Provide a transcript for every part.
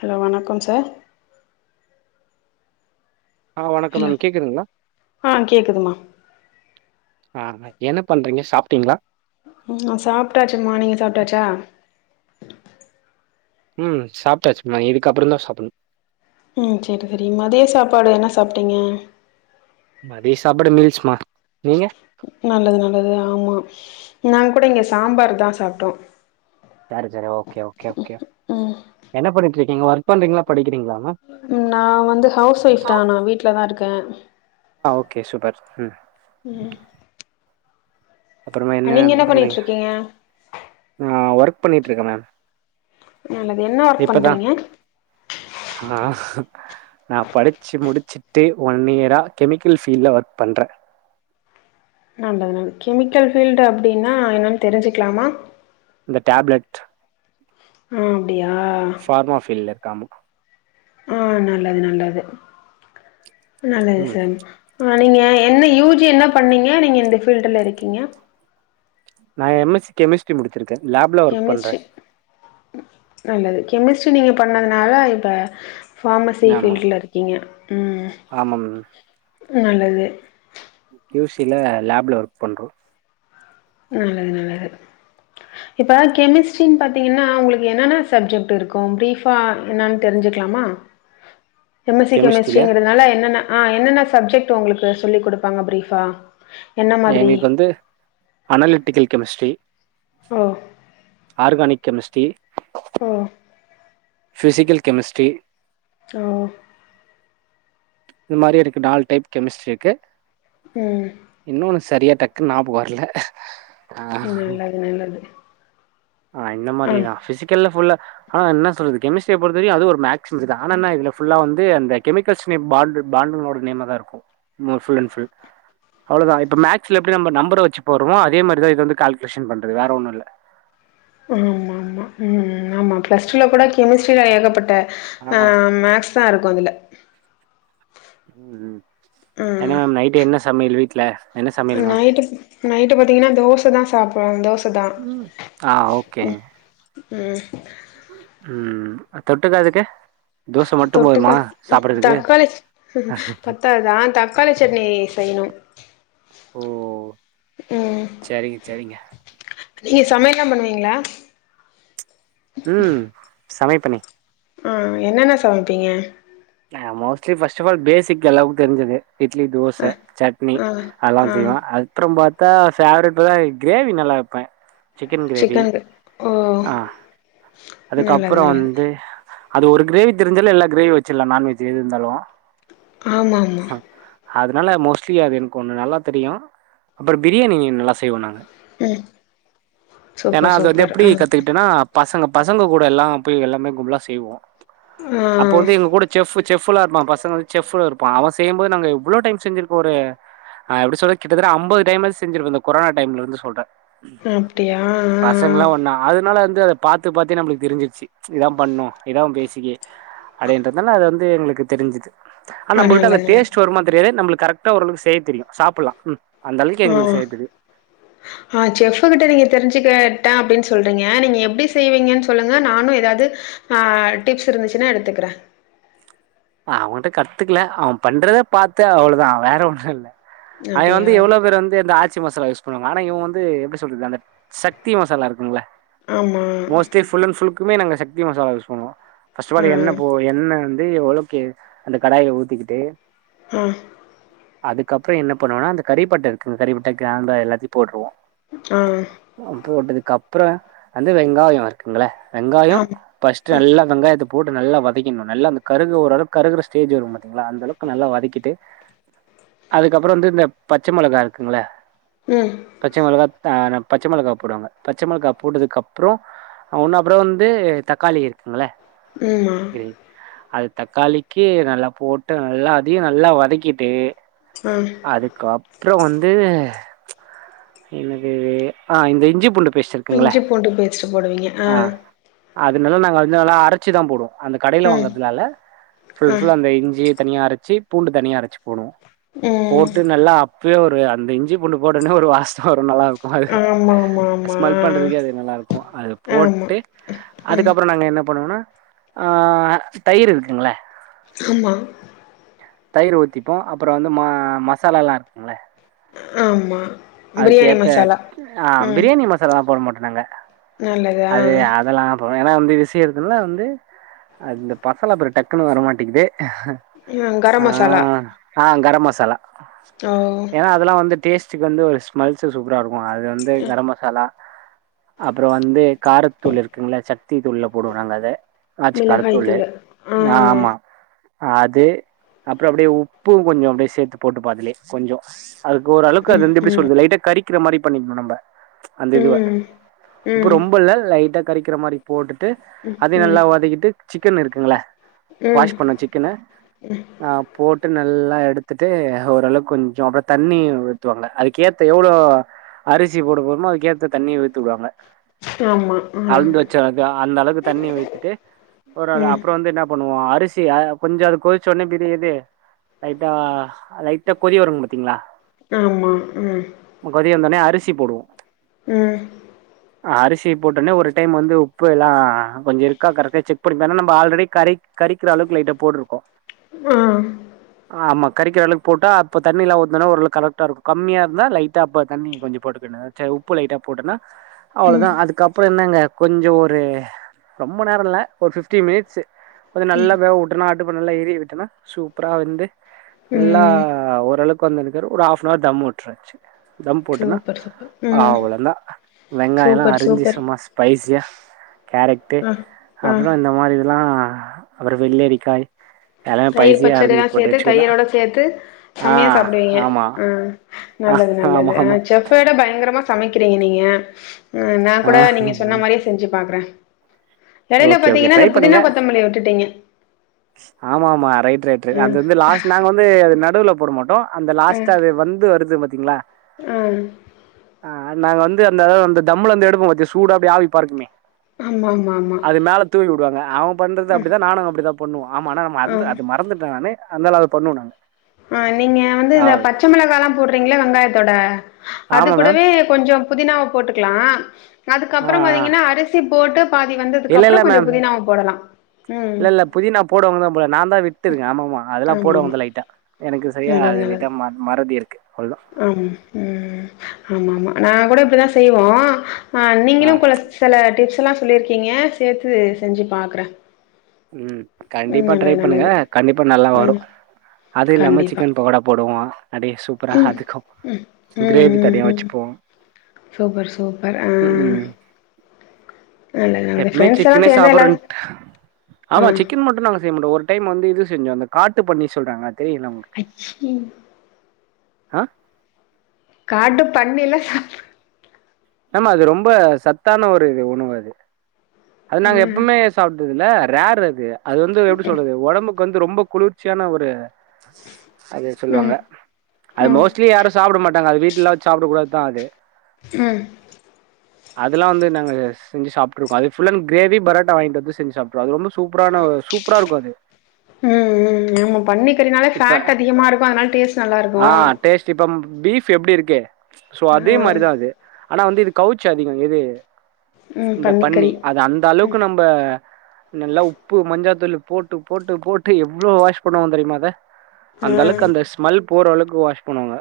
Hello வணக்கம் sir ஆ வணக்கம் ஹலோ மேம் கேட்குதுங்களா ஆ கேக்குதுமா ஆ என்ன பண்றீங்க சாப்டீங்ளா ம் நா சாப்டாச்சிம்மா நீங்க சாப்டாச்சா ம் சாப்டாச்சிமா இதுக்கப்புறம் தா சாப்புட்ணு ம் சேரி சேரி மதிய சாப்பாடு என்ன சாப்டீங்க மதிய சாப்பாடு மீல்ஸ்மா. நீங்க? நல்லது நல்லது ஆமா நாங்க கூட இங்க சாம்பார் தா சாப்ட்டோ. சேரி சேரி ஓகே ஓகே ஓகே. என்ன பண்ணிட்ருக்கீங்க ஒர்க் பண்றீங்ளா? படிக்கிறிங்ளா? நா வந்து ஹவுஸ் ஒய்ஃப் தா நா வீட்லதா இருக்கே. ஆ ஓகே சூப்பர் ம். ம். அப்பறமா என்ன நீங்க பண்றீங்க? பண்ணிட்ருக்கீங்க அ ஒர்க் பண்ணிட்ருக்கே மேம். அ நது என்ன ஒர்க் பண்றீங்க? நாஸ் நா படிச்சி முடிச்சிட்டு ஒன் இயரா கெமிக்கல் ஃபீல்ல ஒர்க் பண்றே. [unintelligible] கெமிக்கல் ஃபீல்டு அப்டின்னா என்னன் தெரிஞ்சிக்லாமா? இந்த டேப்லெட் அ அப்டியா? ஃபார்மா ஃபீல்ல இருக்க ஆமா. ஆ நல்லது நல்லது நல்லது ம் சம்ப் அ நீங்க என்ன யூ ஜி என்ன பண்ணீங்க? நீங்க இந்த ஃபீல்டுல இருக்கீங்க. நா எம் எஸ் சி கெமிஸ்ட்ரி முடிச்சிருக்கே லேப்ல ஒர்க் பண்றே. கெமிஸ்ட்ரி நல்லது கெமிஸ்ட்ரி நீங்க பண்ணதுனால இப்ப ஃபாமசி ஆமா ஃபீல்டுல இருக்கீங்க ம். ஆமா மேம். நல்லது. கியூ சி ல லேப்ல ஒர்க் பண்றோ. நல்லது நல்லது. இப்ப கெமிஸ்ட்ரின் பாத்தீங்கன்னா உங்குளுக்கு என்னன்னா சப்ஜெக்ட் இருக்கு. ப்ரீஃபா என்னன் தெரிஞ்சுக்லாமா? உஹ எம் எஸ் சி கெமிஸ்ட்ரியில கெமிஸ்ட்ரிங்கறதுனால என்னென்ன ஆ என்னென்ன சப்ஜெக்ட் உங்குளுக்கு சொல்லி குடுப்பாங்க ப்ரீஃபா? என்ன அ மாதிரி எங்குளுக்கு வந்து அனலிட்டிக்கல் கெமிஸ்ட்ரி, ஓ ஆர்கானிக் கெமிஸ்ட்ரி, ஒ ஃபிசிக்கல் கெமிஸ்ட்ரி, ஒ இந்மாரி இருக்கு நால் டைப் கெமிஸ்ட்ரிக்கு. ம். இன்னொன்னு சரியா டக்குன் ஞாபுகோ வர்ல. நல்லது நல்லது. ஆ இந்த ஆ மாரிதா ஃபிசிக்கல்ல ஃபுல்லா ஆனா என்ன சொல்றது கெமிஸ்ட்ரிய பொருத்த வரியு அது ஒரு மேக்ஸ்மிஸ்தா ஆனா என்னா இதுல ஃபுல்லா வந்து அந்த கெமிக்கல்ஸ் பாண்டு பாண்டுங்களோட நேமா தா இருக்கு மோ ஃபுல் அண் ஃபுல். அவ்ளதா இப்ப மேக்ஸ்ல எப்டி நம்ப நம்பர வெச்சு போறமோ அதே மாரிதா இது வந்து கேல்குலேஷன் பண்றது வேற ஒன்னு இல்ல. ஆமா ஆமா ம் ஆமா பிளஸ் டூல கூட கெமிஸ்ட்ரில ஏகப்பட்ட அ ஆ மேக்ஸ் தா இருக்கு அதுல. ம் ம் என்னா மேம் நைட்டு என்ன சமையல் வீட்ல? என்ன அ சமையல் மேம் நைட்டுப் நைட்டு பாத்தீங்கன்னா தோசை தா சாப்டுவாங் தோஸ் தா ம் ஆ ஓகேங்க ம் ம். ம் தொட்டுக்க அதுக்கு? தோச மட்டு போதுமா தொட்டுக்கறக் சாப்புட்றதுக்கு தக்காளிஸ் பத்தாதுதா தக் காளிச்சட்னி செய்ணு. ஓ ம். செரிங்க செரிங்க நீங்க சமையல்லா பண்ணுவீங்ளா ம் சமைப்பனே ஆ என்னன்ன சமைப்பீங்க ஆ மோஸ்லி ஃபஸ்ட்டஃப் ஆல் பேசிக் அளவுக்கு இருந்துது இட்லி அ தோச சட்னி ஆ அதல்லா ஆ செய்வே அ அப்றம் பாத்தா ஃபேவரட்னா கிரேவி நல்லா வைப்பே சிக்கன் கிரேவி சிக்கனுக்கு ஓ! ஆ நல்லது, அதுக்கப்றோ நல்லது. வந்து அது ஒரு கிரேவி தெரிஞ்சாலே எல்லா கிரேவி வச்சில்லா நாான்வெஜ் எது இருந்தாலு ஆமா ஆமா அதனால மோஸ்ட்லி அது எனக்கு ஒன்னு நல்லா தெரியு அப்றோ பிரியாணி நல்லா செய்வ நானு ம். ஏனா சூப்பர், அது வந்து சூப்பர். எப்டி ஆ. கத்துக்கிட்டேனா பசங்க பசங்க கூட எல்லா போய் எல்லாமே கும்பலா செய்வோ ம் அப்ப வந்து எங்க கூட செஃபு செஃபுலா இருப்பா பசங்க வந்து செஃபுலா இருப்பா அவ செய்யம்போது நாங்க எவ்ளோ டைம் செஞ்சிருக்கோ ஒரு அ எப்டி சொல்ற கிட்டத்தட்ட அம்பது டைமாச்சு செஞ்சிருப்போ இந்த கொரோனா டைம்லருந்து சொல்றே அப்டியா ஆ, பசங்கலா ஆ. ஒன்னா அதனால வந்து பாத்து பாத்தே நம்ளுக்கு தெரிஞ்சிருச்சு இதா பண்ணு இதா பேசிக்கு அப்டின் அதனால அது வந்து எங்குளுக்கு தெரிஞ்சிது ஆன ஆ நம்புள்ட்ட அந்த நல்லது நல்லது. டேஸ்ட் வருமா தெரியாது நம்ளு கரெக்ட் டா ஒரளவுக்கு செய்ய தெரியு சாப்புல்லா ம் அந்த அளவுக்கு எங்குளுக்கு செய்ய தெரியு உ ஆ செஃபு கிட்ட நீங்க தெரிஞ்சு கேட்டேன் அப்டின் சொல்றீங்க நீங்க எப்டி செய்வீங்கன்னு சொல்லுங்க நானு எதாது ஆ டிப்ஸ் இருந்துச்சுன்னா எடுத்துக்குறே அவங்கிட்ட கத்துக்கல அவ பண்றத பாத்தே அவ்ளதா வேற ஒன்னு இல்ல அதுல வந்து அப்டியா? எவ்ளோ பேரு வந்து இந்த ஆச்சி மசாலா யூ போன வாரோ இவ வந்து எப்டி சொல்றது அந்த சக்தி மசாலா இருக்குங்ல ஆமா. மோஸ்ட்லி ஃபுல் அண்ட் ஃபுல் க்குமே நாங்க சக்தி மசாலா யூஸ் பண்ணுவோ ஃபஸ்ட்ட ஆ, ஃபால் எண்ண போ எண்ண வந்து எவ்ளோ கு அந்த கடாய்ல ஊத்திக்கிட்டு ஆ அதுக்கப்றோ என்ன பண்ணுவனா அந்த கறிப்பட்ட இருக்குங்க கறிப்பட்ட கிராம்பு எல்லாத்தையு போட்ருவோ ம் அ போட்டதுக்கப்றோ வந்து வெங்காயோ குங்கல வெங்காயோ ஆமா. பஸ்ட்டு நல்லா வெங்காயத்த போட்டு நல்லா வதக்கிண்ணு நல்லா அந்த கருகு ஓரளக் கருகுற ஸ்டேஜ் வரு பாத்தீங்ளா அந்தளவுக்கு நல்லா வதக்கிட்டு அதுக்கப்றோ வந்து இந்த பச்ச மொளகா இருக்குங்ல ம் பச்ச மொளகா ஆ நம் பச்ச மொளகா போடுவாங்க பச்ச மொளகா போட்டதுக்கப்றோ ஒன்னு அப்றோ வந்து தக்காளி இருக்குங்ள ம்மா கு அது தக்காளிக்கு நல்லா போட்டு நல்லா அதையு நல்லா வதக்கிட்டு ஆ அதுக்கப்றோ வந்து என்னது ஆ இந்த இஞ்சி பூண்டு பேஸ்ட் இருக்குங்கள இஞ்சி பூண்டு பேஸ்ட்டு போடுவீங்க ஆ அது நல்லா நாங்க வந்து நல்லா அரை ச்சு தா போடுவோ அந்த கடைல ம். வாங்கறதுலால்ல ஆ. ஃபுல் ஃபுல் அந்த இஞ்சி தனியா அரச்சி பூண்டு தனியா அரச்சு போடுவோ ம். போட்டு நல்லா அப் பியே ஒரு அந்த இஞ்சி புண்டு போட்டோனே ஒரு வஸ்ஸ வரு நல்லாருக்கு அது ஆமாமாமா. ஸ்மெல் பண்றதுக்கே அது நல்லாருக்கு அது ஆ. ஆமா. போட்டு ம். அதுக்கப்பறோ நாங்க என்ன பண்ணுவோனா ஆ தயிரு இருக்குங்கள ஆமா தயிரு ஊத்திப்போ அப்றோ வந்து ம மசாலலா இருக்குங்கள ஆமா பிரியாணி அதுக்கேத்த மசாலா. ஆ ம். ப்ரியாணி மசாலால போட மாட்டோ நாங்க நல்லது ஆ அது அதெல்லா அப்றோ ஏன்னா வந்து விஷியோருங்குனால வந்து அ இந்த பசல பேரு டக்குன்னு வரமாட்டேக்குது கரம் ஆ மசாலா ஆ கர மசாலா ஓ ஏன்னா அதெல்லா வந்து டேஸ்ட்டக்கு வந்து ஒரு ஸ்மெல்ஸ்ஸு சூப்பரா இருக்கு அது வந்து கரோ மசாலா அப்றோ வந்து காரத்தூள் இருக்குங்கள சக்தி தூள்ள போடுவோ நாங்க அத ஆச்சு மிளகாய் கருத்துள்ளு தூளு ஆ ஆமா அது அப்றோ அப்டியே உப்பு கொஞ்சோ அப்டியே சேத்து போட்டுப்போ அதுலியே கொஞ்சோ அதுக்கு ஒரு அளக்கு அது வந்து எப்டி சொல்லுது லைட்ட கறிக்கிற மாரி பண்ணிக்கிணு நம்ப அந்த இதுவ ம் உப்பு ம் ரொம்ப இல்ல லைட்டா கரிக்கிற மாரி போட்டுட்டு ம் அதியு ம் நல்லா வதக்கிட்டு சிக்கன் இருக்குங்கள ம் வாஷ் பண்ண சிக்கனு ஆ போட்டு நல்லா எடுத்துட்டு ஓரளவுக்கு கொஞ்சோ அப்ற தண்ணி உத்துவாங்க அதுக் கேத்த எவ்ளோ அரிசி போட போறமோ அதுக்கேத்த தண்ணிய ஊத்திடுவாங்க ஆமா ஆ அழுந்து வச்ச அது அந்த அளவுக்கு தண்ணி வைத்துட்டு ஒரு ஒரு ம் அப்றோ வந்து என்ன பண்ணுவோ அரிசிய கொஞ்சோ அது கொதிச்ச ஒடனே ப்ரியது லைட்டா லைட்டா கொதி வருங்கு பாத்தீங்களா ஆமா ம் கொதி வந்தோன்னயே அரிசி போடுவோ ம் அரிசி போட்டோனே ஒரு டைம் வந்து உப்பெல்லா கொஞ்ச இருக்கா கரெக்டா செக் பண்ணிப்பா நம்ம ஆல்ரெடி கரை கறிக்கிற அளவுக்கு லைட்ட போட்டிருக்கோ ம் ஆமா கறிக்கிற அளவுக்கு போட்டா இப்ப தண்ணில ஊத்துண ஒர்ளவு கரெக்டா இருக்கு கம்மியா னா லைட்டா அப்ப தண்ணி கொஞ்சோ போட்டுக்குனு சே உப்பு லைட்டா போட்டேன்னா அவ்வளோ ம் தா அதுக்கப்புறோ என்னங்க கொஞ்சோ ஒரு ரொம்ப நேரோ இல்ல ஒரு ஃபிப்டி மினிட்ஸ்ஸு கொஞ்சோ நல்லா வேவ உட்டனா ஆட்டுப்ப நல்லா ஏறிய விட்டணு சூப்பரா வெந்து நல்லா ம் ஓரளவுக்கு வந்த [unintelligible] ஒரு ஆஃநோவர் தம் விட்டுறச்சு தம் போட்டனா சூப்பர் சூப்பர் ம் அவ்வளோந்தா வெங்காயோ எல்லா சூப்பர் அரிஞ்சு சூப்பர் சும்மா ஸ்பைசியா கேரட்டு ஆ ஆ அப்றோ இந்த மாரி இதெல்லா அப்றோ வெள்ளரிக்காய் எல்லாமே தயிர் பைசியா பச்சடி அரிஞ்சு எல்லா போட்டு சேத்து வச்சுக்கதா தயிரோட சேத்து ஆ செம்மையா சாப்புடுவீங்க ஆமா ம் ஆ நல்லது நல்லது ஆமா ஆ ஆமா செ ஃப் விட பயங்கரமா சமைக்கிறீங்க நீங்க ம் நா ஆ கூட நீங்க சொன்ன மாரியே செஞ்சு பாக்றே இடையில ஓகே ஓகே பாத்தீங்கன்னா ட்ரை இந்த புதினா பண்ணுங்க கொத்தமல்லிய விட்டுட்டீங்க ஆமா ஆமா ரைட் ரைட் ரைட் அது ம் வந்து லாஸ்ட் நாங்க வந்து அது நடுவுல போட மாட்டோ அந்த அ லாஸ்ட்டா அது வந்து வருது பாத்தீங்களா ம் ஆ நாங்க வந்து அந்த அந்த தம்ளருந்து எடுப்போ பத்திய சூடு அப்டி ஆவி பறக்குமே ஆமா ஆமா ஆமா அது மேல தூவி வுடுவாங்க அவங்க பண்றது அப்டிதான் நானும் அப்டிதான் பண்ணுவோ அமா ஆனா ந ஆ மறந்து அது மறந்துட்டனானே அதந்தால அத பண்ணுவோ நாங்க ம் நீங்க வந்து இந்த அவ்வளவுதான் பச்ச மிளகாலா போடுறீங்களா வெங்காயத்தோட அது ஆமா மேம் கூடவே கொஞ்சோ புதினாவ போட்டுக்கலாம் ஆ அதுக்கப்ரோ ஆ. பாத்தீங்கன்னா அரிசி போட்டு பாதி வந்ததுக்கப்ரோ இல்ல இல்ல அப்ரோ கொஞ்சோ மேம் புதினாவ போடலாம் இல்ல இல்ல புதினா போடுவாங்க போல நான் தான் விட்டதுங்கா ஆமாமா அதெல்லாம் ஆமா ஆமா போடுவாங்க லைட்டா எனக்கு சரியா அது லைட்டா ம மறதி இருக்கு அவ்லதா ஆ ம் ஆமா ஆமா நாங்க கூட இப்படிதான் செய்வோம் ஆ ஆ நீங்களும் பல சில டிப்ஸ்லா சொல்லிருக்கீங்க சேத்து செஞ்சு பாக்ற உம் கண்டிப்பா ட்ரை பண்ணுங்க நல்லது கண்டிப்பா நல்லா ம் வரும் அது இல்லாம கண்டிப்பா சிக்கன் பகோடா போடுவோம் அதே சூ புரோ ஹாதுக்கு சு ம் கிரேவி ம் தனியா ம் வச்சுப்போம் சூப்பர் சூப்பர் ஆ நல்லது நல்லது எப்பமே ஃப்ரெண்ட்ஸ் எல்லா சிக்கனே சேந்து எல்லாரு சாப்பிடறன் ஆ ஆமா சிக்கன் மட்டும் நாங்க செய்ய மாட்டோ ஒரு டைம் வந்து இது செஞ்சோ அந்த காட்டு பண்ணி சொல்றாங்க தெரியல உங்களுக்கு அச் ம் ஆ காட்டு பண்ணில சா ஆமா அது ரொம்ப சத்தான ஒரு உணவு அது அது ஆ நாங்க ம் எப்பவுமே சப்பறதுல ரேர் அது அது வந்து எப்படி சொல்றது உடம்புக்கு க்கு வந்து ரொம்ப குளிர்ச்சியான ஒரு அது சொல்லுவாங்க ம் அது ம் மோஸ்ட்லி யாரும் சாப்பிட மாட்டாங்க அது வீட்லலா வெச்சி சாப்டக் கூடாதுதா அது ம் அதெல்லாம் வந்து நாங்க செஞ்சு சாப்ட்டுருகோ அது ஃபுல்லா கிரேவி பராட்டா வாங்கிட்டு வந்து சாப்ட்ருவோ அது ரொம்ப சு சூப்பரான சூப்பரா இருக்கும் அது உம் உம் ஆமா பண்ணிக்கறனால இப்ப ஃபேட் அதிகமா இருக்கும் அதனால டேஸ்ட் நல்லா ஆ இருக்கும் டேஸ்ட் இப்ப பீஃப் எப்படி இருக்கு சோ அதே மாரிதான் அது ஆனா வந்து இது கவுச்சு அதிகோ எது ம் இந்த பண்ணி பன்னிக்கறி அது அந்த ம் அளவுக்கு நம்ப நல்லா உப்பு மஞ்சாத்தூள் போட்டு போட்டு போட்டு எவ்வளோ வாஷ் பண்ணுவோ தெரியுமா அத அந்த அளவுக்கு அந்த ஸ்மெல் போற அளவுக்கு வாஷ் பண்ணுவாங்க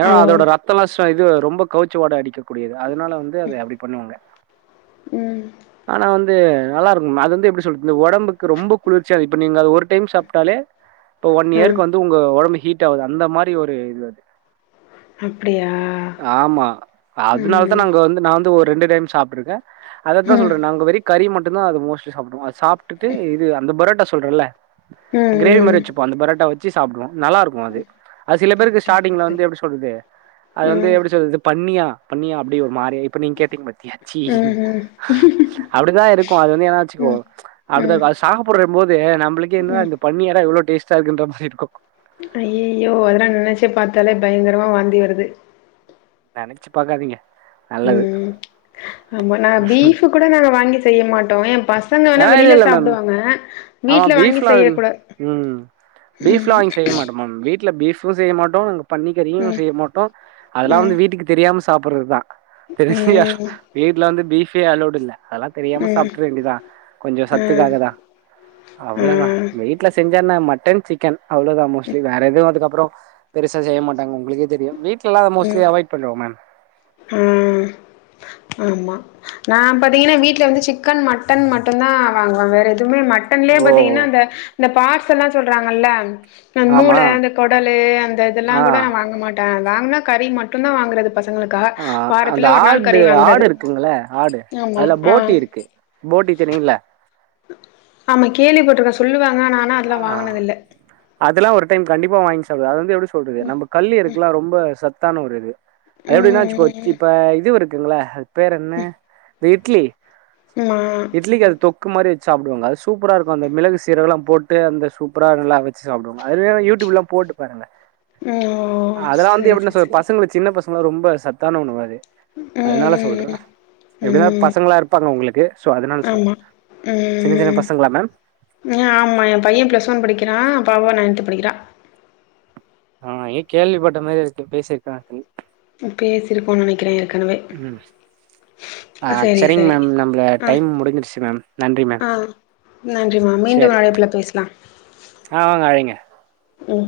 ஏன்னா ஆ ஓ அதோட ரத்தம் எல்லாம் ப இது ரொம்ப கவுச்சவாட அடிக்கக்கூடியது அதனால வந்து அத அப்படி பண்ணுவாங்க ம் ஆனா வந்து நல்லா இருக்கும் அது வந்து எப்பிடி சொல்றது இந்த உடம்புக்கு ரொம்ப குளிர்ச்சியா இரு இப்ப நீங்க அது ஒரு டைம் சாப்பிட்டாலே இப்ப ஒன் ஆ இயருக்கு வந்து உங்க ஒடம்பு ஹீட் ஆவாது அந்த மாரி ஒரு இது அது அப்டியா அதுனால தான் ம் நாங்க வந்து நான் வந்து ஒரு ரெண்டு டைம் சாப்ட்ருக்க அதத்தான் சொல்ற ம் நாங்க வெரி கறி மட்டும் தான் அது மோஸ்லி சாப்டுவோம் அத சாப்ட்டுட்டு இது அந்த பரோட்டா சொல்றல்ல ம் கிரேவி மாரி ம் வச்சுப்போம் அந்த பரோட்டா வச்சு சாப்டுவோம் நல்லா இருக் கு அது சில பேருக்கு சரி சரி ஸ்டார்டிங்ல சரி வந்து எப்படி சொல்றது அது வந்து ம் எப்படி சொல்றது பண்ணியா பண்ணிய அப்டடி ஒரு மாரி இப்ப நீங் கேட்டீங்க பத்தியா சி ம் ம் அப்படிதான் இருக்கும் அது வந்து என்னா வச்சுக்கோ ம் அப்படிதா ம் இருக்கு அத சாப்படுறம்போது நம்பளுக்கே என்ன ம் இந்த பன்னியல்லா எவ்ளோ டேஸ்ட்டா இருக்குன்ற மாரி இருக்கும் அயோ அதெல்லாம் நினைச்சே பார்த்தாலே பயங்கரமா வாந்தி வருது நனச்சி பாக்காதீங்க நல்லது உம் ஆமா நா பீஃ கூட நாங்க வாங்கி செய்ய மாட்டோ எ பசங்க வேணா ஆ இல்ல வெளியில இல்ல மேம் சாப்டுவாங்க ஆமா வீட்ல வாங்கி பீப்ல்லா இருக்ங் செய்யக்கூடாது உம் பீஃப்ல்லா ம் வாங்கி செய்ய மாட்டோ மேம் வீட்டுல பீபும் செய்ய மாட்டோ பன்னிக்கறியு ம் செய்ய மாட்டோ அதெல்லா ம் வந்து வீட்டுக்கு தெரியாம சாப்பறது தா தெரிப்ய்யா ம் வீட்டுல வந்து பீஃபே அலோடு இல்ல அதலா தெரியாம ம் சாப்டற வேண்டிதா கொஞ்சோ ஆ சத்துக்காகதா அவ்ளோதா ஆ வீட்ல செஞ்சா என்னா மட்டன் சிக்கன் அவ்ளோதா மோஸ்லி வேற எதுவு அதுக்கப்றோ பெருசா செய்ய மாட்டாங்க ஒங்களுக்கே தெரியு வீட்ல எல்லா அத மோஸ்லி அவாய்ட் பண்னுவே மேம் உம் ஆமா நா பாத்தீங்கன்னா வீட்ல வந்து சிக்கன் மட்டன் மட்டும்தா வாங்குவாங் வேற எதுவுமே மட்டன்லே ஓ பாத்தீங்கன்னா அந்த அந்த பாட்ஸ் எல்லா சொல்றாங்கல்ல அந்த ஆமா மூள அந்த கொடலு அந்த இதெல்லா ஆ கூட நா வாங்க மாட் ட வாங்கனா கறி மட்டு தா வாங்கறது பசங்களுக்காக ஆ அந்த வாரத்துல ஒரு நாள் கறி ஆடு வாங்குறது ஆடு இருக்குங்கெல்ல ஆடு ஆமா அதுல ஆ பொட்டி இருக்கு பொட்டி தெரியுல்ல ஆமா கேள்வி பட்டுருக்க சொல்லுவாங்க ஆனா அதெல்லா ஆ வாங்குனதில்ல அதெல்லா ஒரு டைம் கண்டிப்பா வாங்கி சாப்டு அது வந்து எப்டி சொல்றது நம்ப கல்லிறுக்கு எல்ல ரொம்ப சத்தான ஒரு இது அது எப்படின்னா வச்சுக்கோ ம் இப்ப இது இருக்குங்கல்ல பேர் என்ன இந்த இட்லி ம் ஆமா இட்லிக்கு அது தொக் கு மாரி வச்சு சாப்டுவாங்க அது சூப்பர இருக்கு அந்த மிளகு சீரகம்லா போட்டு ட்டு அந்த சூப்பரா நல்லா வச்சு சாப்டுவங்க அது யூடியூப் எல்லா போட்டு பாருங்க ம் ஓ அதல்லா வந்து சரி எப்டினா சரி சொல் சரி பசங்களு சின்ன பசங்கல்லா ரொம்ப சத்தான உணவு அது ம் அதனால சொல்ற ம் ம் எப்டி இருந்தாலு ம் பசங்களா இருபாங்க ஒங்களுக்கு சோ அதனால சொல்ற ஆமா சின்ன சின்ன பசங்களா மேம் ஆ ஆமா என் பையன் பிளஸ் ஒன் படிக்கிறான் பாப்பா நயன்த்து படிக்கரா ஆ எங்கே கேள்விப்பட்ட மேரி இருக்கு பேசி ருக்கானு பேசிருக்கோனு நெனைக்கிற ஏற்கனவே ம் ஆ சரி செரிங் சரி மேம் நம்மள ஆ டைம் முடிஞ்சிடுசு மேம் நன்றி மேம் ஆ நன்றிமா மீண்டு சரி அழைப்புல பேசலா ஆ அழைங்க உம்